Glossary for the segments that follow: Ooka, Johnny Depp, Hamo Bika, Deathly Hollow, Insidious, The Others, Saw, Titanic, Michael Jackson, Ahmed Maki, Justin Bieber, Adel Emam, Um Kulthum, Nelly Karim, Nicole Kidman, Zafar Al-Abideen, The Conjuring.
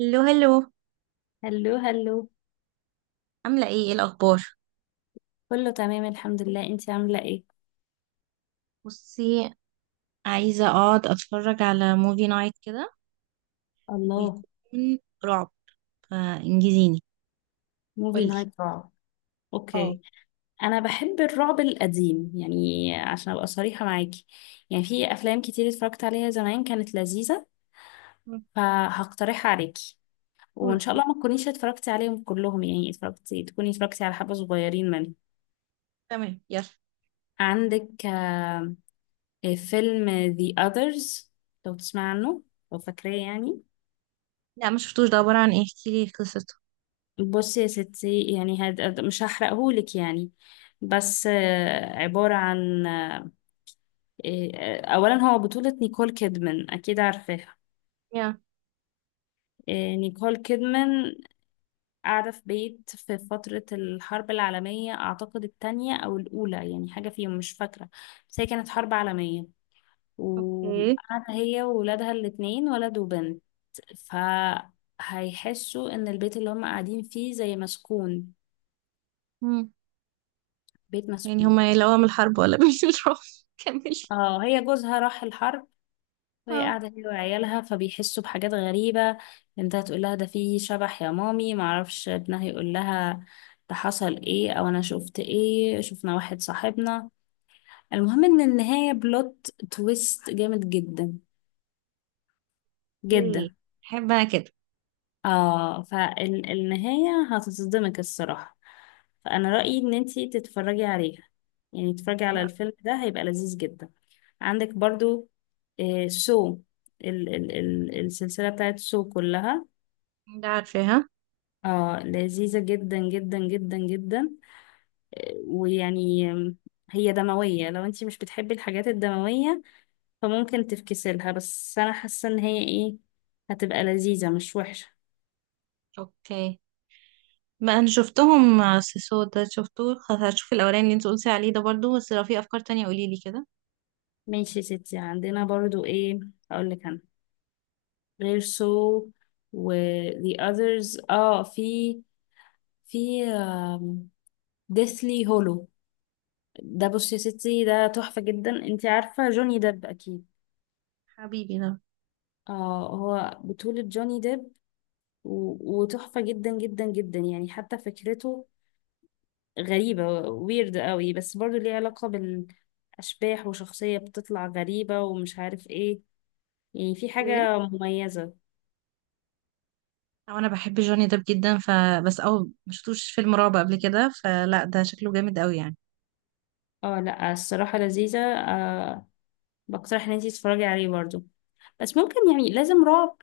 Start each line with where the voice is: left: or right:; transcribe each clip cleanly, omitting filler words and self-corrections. right: هلو هلو.
left: هلو هلو.
right: عاملة ايه الأخبار؟
left: كله تمام الحمد لله، انتي عاملة ايه؟
right: بصي، عايزة اقعد اتفرج على موفي نايت كده،
left: الله.
right: ويكون رعب، فانجزيني.
left: موفي
right: قولي.
left: نايت رعب؟
right: اه.
left: اوكي. انا بحب الرعب القديم يعني عشان ابقى صريحة معاكي. يعني في افلام كتير اتفرجت عليها زمان كانت لذيذة،
right: مم.
left: فهقترحها عليكي. وان
right: قولي
left: شاء الله
right: يلا.
left: ما تكونيش اتفرجتي عليهم كلهم، يعني اتفرجتي تكوني اتفرجتي على حبة صغيرين منهم.
right: تمام يلا.
left: عندك فيلم The Others، لو تسمع عنه، لو فاكراه يعني.
right: لا ما شفتوش، ده عبارة عن ايه؟ احكيلي قصته.
left: بصي يا ستي، يعني مش هحرقهولك يعني. بس عبارة عن أولا هو بطولة نيكول كيدمان، أكيد عارفاها.
right: يا،
left: نيكول كيدمان قاعدة في بيت في فترة الحرب العالمية، أعتقد التانية أو الأولى يعني، حاجة فيهم مش فاكرة، بس هي كانت حرب عالمية.
right: اوكي.
left: وقاعدة هي وولادها الاتنين، ولد وبنت. فهيحسوا إن البيت اللي هم قاعدين فيه زي مسكون،
right: مم.
left: بيت
right: يعني
left: مسكون.
right: هما يلاقوا من الحرب ولا من الرعب؟ كملي.
left: اه، هي جوزها راح الحرب وهي
right: اه.
left: قاعدة هي وعيالها، فبيحسوا بحاجات غريبة. بنتها تقول لها ده فيه شبح يا مامي، معرفش ابنها يقول لها ده حصل ايه او انا شفت ايه، شفنا واحد صاحبنا. المهم ان النهاية بلوت تويست جامد جدا
right: ايه،
left: جدا.
right: احب انا كده.
left: اه، فالنهاية هتتصدمك الصراحة. فانا رأيي ان انتي تتفرجي عليها، يعني تتفرجي على
right: لا،
left: الفيلم ده هيبقى لذيذ جدا. عندك برضو سو، ال ال ال السلسلة بتاعت سو كلها،
right: ده عارفاها.
left: اه، لذيذة جدا جدا جدا جدا. ويعني هي دموية، لو انتي مش بتحبي الحاجات الدموية فممكن تفكسلها، بس انا حاسة ان هي ايه، هتبقى لذيذة مش وحشة.
right: اوكي، ما انا شفتهم. سيسو ده شفتوه، خلاص هشوف الاولاني اللي انت قلتي عليه ده برضو، بس لو في افكار تانية قوليلي كده.
left: ماشي يا ستي، عندنا برضو ايه اقولك انا، غير سو و the others، اه، في في deathly hollow. ده بصي يا ستي، ده تحفة جدا، انتي عارفة جوني ديب اكيد.
right: حبيبي ده.
left: اه، هو بطولة جوني ديب، وتحفة جدا جدا جدا، يعني حتى فكرته غريبة، ويرد قوي، بس برضو ليه علاقة بالأشباح وشخصية بتطلع غريبة ومش عارف ايه، يعني في
right: ايه،
left: حاجة مميزة.
right: او انا بحب جوني ديب جدا فبس او. ما شفتوش فيلم رعب قبل كده، فلا ده شكله جامد قوي يعني.
left: اه لا، الصراحة لذيذة. بقترح ان انتي تتفرجي عليه برضو، بس ممكن يعني لازم رعب.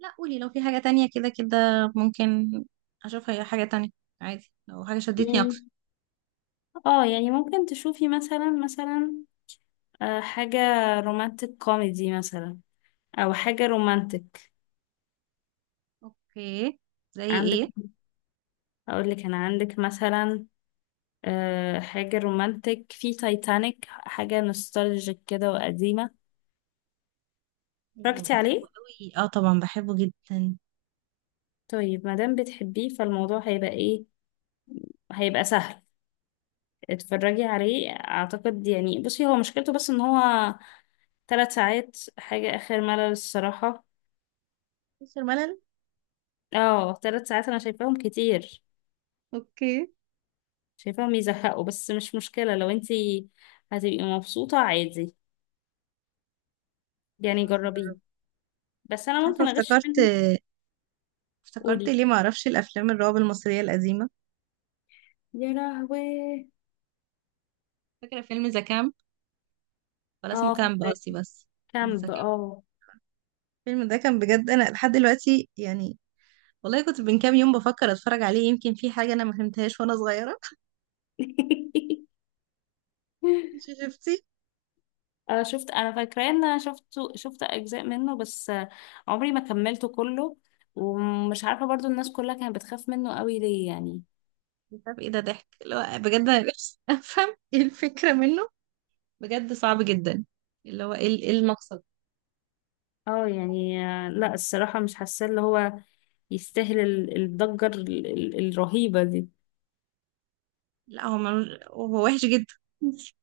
right: لا قولي لو في حاجة تانية كده كده، ممكن اشوفها، هي حاجة تانية عادي لو حاجة شدتني
left: يعني
right: اكتر.
left: اه، يعني ممكن تشوفي مثلا حاجة رومانتك كوميدي مثلا، او حاجة رومانتك.
right: اوكي، زي
left: عندك،
right: ايه؟
left: اقول لك انا، عندك مثلا حاجة رومانتك في تايتانيك، حاجة نوستالجيك كده وقديمة.
right: أوه،
left: اتفرجتي
right: بحبه
left: عليه؟
right: قوي. اه طبعا بحبه جدا.
left: طيب مادام بتحبيه فالموضوع هيبقى ايه، هيبقى سهل، اتفرجي عليه. اعتقد يعني، بصي هو مشكلته بس ان هو 3 ساعات، حاجة اخر ملل الصراحة.
right: مش الملل.
left: اه، 3 ساعات انا شايفاهم كتير،
right: اوكي.
left: شايفاهم يزهقوا، بس مش مشكلة لو انتي هتبقي مبسوطة عادي،
right: لا،
left: يعني
right: خلاص
left: جربيه.
right: نجرب.
left: بس
right: مش
left: انا
right: عارفة
left: ممكن اغش
right: افتكرت
left: منك.
right: افتكرت
left: قولي.
right: ليه ما اعرفش الافلام الرعب المصرية القديمة.
left: يا لهوي.
right: فاكرة فيلم ذا كامب؟ ولا اسمه
left: اه،
right: كامب
left: فكرة
right: قصدي بس. ذا
left: كامب
right: كامب.
left: اه.
right: الفيلم ده كان بجد انا لحد دلوقتي يعني، والله كنت من كام يوم بفكر اتفرج عليه، يمكن في حاجه انا ما فهمتهاش وانا صغيره انت شفتي؟
left: شفت، انا فاكراه ان انا شفت، شفت اجزاء منه بس، عمري ما كملته كله. ومش عارفه برضو الناس كلها كانت بتخاف منه قوي ليه يعني.
right: مش عارف ايه ده، ضحك اللي هو، بجد انا نفسي افهم ايه الفكره منه. بجد صعب جدا. اللي هو ايه، المقصد؟
left: اه يعني، لا الصراحه مش حاسه اللي هو يستاهل الضجه الرهيبه دي.
right: لا هو وحش جدا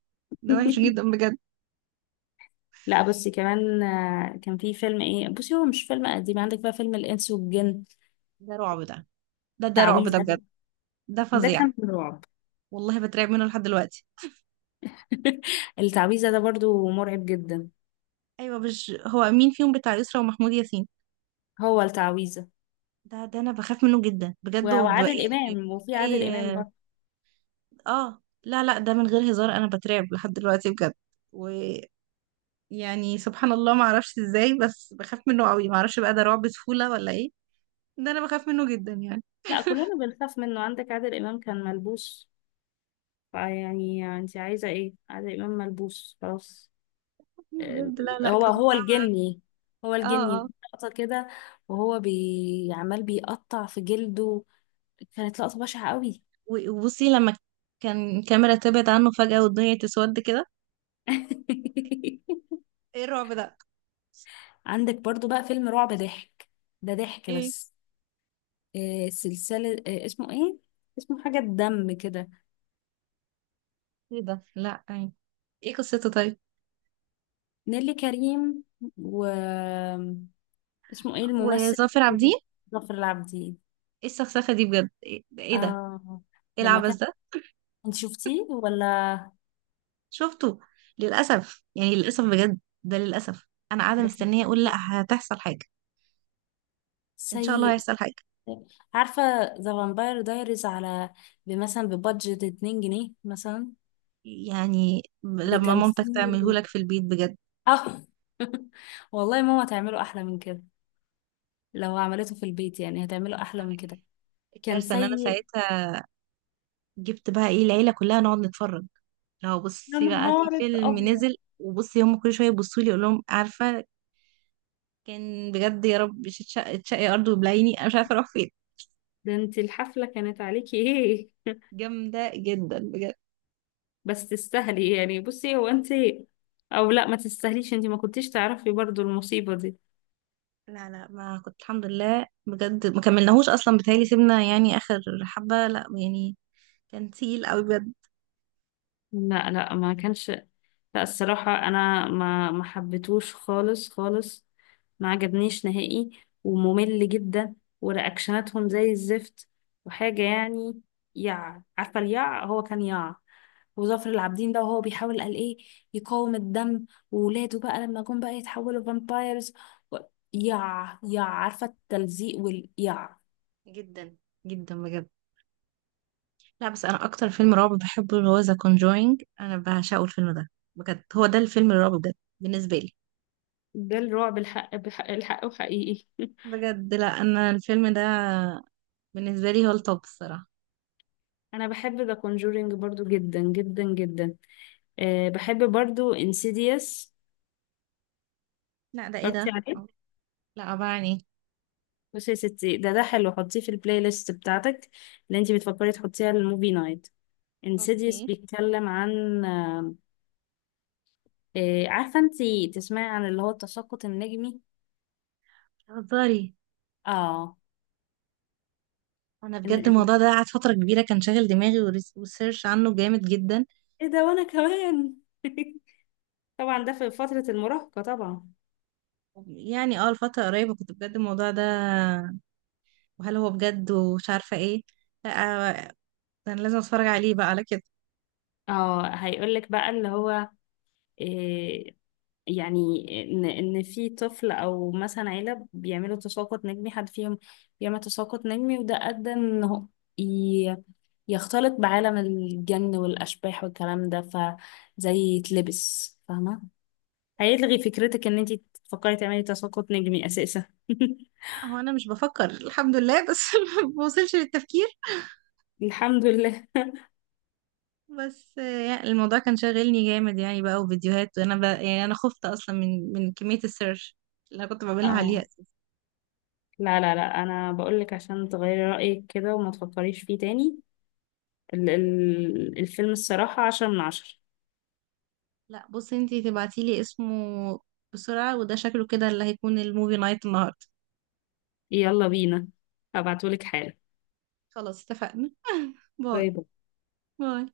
right: ده وحش جدا بجد.
left: لا، بصي كمان، كان في فيلم ايه، بصي هو مش فيلم قديم، عندك بقى فيلم الانس والجن،
right: ده رعب ده. ده رعب ده
left: تعويذه.
right: بجد. ده
left: ده
right: فظيع.
left: كان رعب.
right: والله بترعب منه لحد دلوقتي.
left: التعويذه ده برضو مرعب جدا.
right: ايوه، مش هو مين فيهم بتاع يسرا ومحمود ياسين؟
left: هو التعويذه
right: ده انا بخاف منه جدا بجد،
left: وعادل
right: يعني.
left: إمام، وفي عادل إمام
right: اي،
left: برضه.
right: اه. لا لا، ده من غير هزار انا بترعب لحد دلوقتي بجد. ويعني، سبحان الله ما اعرفش ازاي، بس بخاف منه قوي. ما اعرفش بقى، ده رعب طفولة ولا ايه؟ ده انا بخاف منه جدا يعني.
left: لا، كلنا بنخاف منه. عندك عادل إمام كان ملبوس، فيعني انت عايزة ايه؟ عادل إمام ملبوس خلاص. آه،
right: بجد لا لا،
left: هو
right: كان
left: هو
right: صعب.
left: الجني، هو
right: اه
left: الجني.
right: اه.
left: لقطة كده وهو عمال بيقطع في جلده، كانت لقطة بشعة قوي.
right: وبصي لما كان الكاميرا تبعد عنه فجأة والدنيا تسود كده. ايه الرعب ده؟
left: عندك برضو بقى فيلم رعب ضحك، ده ضحك
right: ايه؟
left: بس. سلسلة، اسمه ايه، اسمه حاجة الدم كده.
right: ايه ده؟ لا ايه؟ ايه قصته طيب؟
left: نيلي كريم و اسمه ايه الممثل،
right: وظافر عابدين.
left: ظافر العابدين.
right: ايه السخسخة دي بجد؟ ايه ده ايه ده؟
left: اه
right: إيه
left: لما
right: العبث
left: كان،
right: ده؟
left: انت شفتيه ولا؟
right: شفته للأسف، يعني للأسف بجد، ده للأسف أنا قاعدة
left: ده
right: مستنية أقول لأ،
left: سيء
right: هتحصل حاجة. إن شاء الله
left: سيء.
right: هيحصل حاجة.
left: عارفة ذا فامباير دايريز على مثلا ببادجت 2 جنيه مثلا،
right: يعني لما مامتك
left: بتمثيل،
right: تعملهولك في البيت بجد.
left: اه. والله ماما تعمله أحلى من كده، لو عملته في البيت يعني هتعمله أحلى من كده، كان
right: الكارثة إن أنا
left: سيء.
right: ساعتها جبت بقى إيه العيلة كلها نقعد نتفرج. لو
left: يا
right: بصي بقى في
left: نهار
right: فيلم
left: أبيض.
right: نزل، وبصي هم كل شوية يبصوا لي، أقول لهم عارفة كان بجد، يا رب تشقي أرض وبلعيني، أنا مش عارفة أروح فين.
left: ده انت الحفلة كانت عليكي ايه.
right: جامدة جدا بجد.
left: بس تستاهلي يعني، بصي هو انت، او لا ما تستاهليش، انتي ما كنتيش تعرفي برضو المصيبة دي.
right: لا لا، ما كنت الحمد لله بجد، ما كملناهوش اصلا، بتهيألي سيبنا يعني اخر حبة، لا يعني كان تقيل قوي بجد.
left: لا لا، ما كانش. لا الصراحة انا ما حبيتهوش خالص خالص، ما عجبنيش نهائي، وممل جدا، ورياكشناتهم زي الزفت، وحاجة يعني، يع، عارفة اليع، هو كان يع. وظافر العابدين ده وهو بيحاول قال ايه، يقاوم الدم، وولاده بقى لما جم بقى يتحولوا فامبايرز، و... يع يع، عارفة التلزيق واليع.
right: جدا جدا بجد. لا بس انا اكتر فيلم رعب بحبه اللي هو ذا كونجوينج، انا بعشقه الفيلم ده بجد. هو ده الفيلم الرعب بجد بالنسبة لي.
left: ده الرعب الحق بحق الحق وحقيقي.
right: بجد لا، انا الفيلم ده بالنسبة لي هو التوب الصراحة.
left: انا بحب ذا كونجورينج برضو جدا جدا جدا. أه، بحب برضو انسيديوس.
right: لا ده، ايه
left: اتفرجتي
right: ده؟
left: عليه؟
right: لا أبعني.
left: بصي يا ستي، ده حلو، حطيه في البلاي ليست بتاعتك اللي انتي بتفكري تحطيها للموفي نايت. انسيديوس
right: اوكي.
left: بيتكلم عن، عارفه انتي تسمعي عن اللي هو التساقط النجمي.
right: هزاري.
left: اه.
right: انا
left: ان
right: بجد
left: إن-
right: الموضوع ده قعد فترة كبيرة كان شاغل دماغي، وريسيرش عنه جامد جدا.
left: ايه ده، وانا كمان. طبعا ده في فتره المراهقه طبعا.
right: يعني اه الفترة قريبة كنت بجد الموضوع ده، وهل هو بجد، ومش عارفة ايه. لا، ده انا لازم اتفرج عليه بقى على كده.
left: اه، هيقولك بقى اللي هو، آه، يعني، ان في طفل او مثلا عيله بيعملوا تساقط نجمي، حد فيهم بيعمل تساقط نجمي، وده ادى انه ي- يختلط بعالم الجن والاشباح والكلام ده، فزي يتلبس فاهمه. هيلغي فكرتك ان انت تفكري تعملي تساقط نجمي اساسا.
right: لا، هو انا مش بفكر الحمد لله، بس ما بوصلش للتفكير.
left: الحمد لله.
right: بس يعني الموضوع كان شاغلني جامد يعني بقى، وفيديوهات، وانا بقى يعني انا خفت اصلا من كمية السيرش اللي انا كنت بعملها عليها
left: اه
right: اساسا.
left: لا لا لا، انا بقولك عشان تغيري رايك كده وما تفكريش فيه تاني. الفيلم الصراحه 10 من 10.
right: لا بصي، انتي تبعتيلي اسمه بسرعة، وده شكله كده اللي هيكون الموفي نايت النهاردة.
left: يلا بينا، هبعتهولك حالا.
right: خلاص اتفقنا باي.
left: غيظك.
right: باي.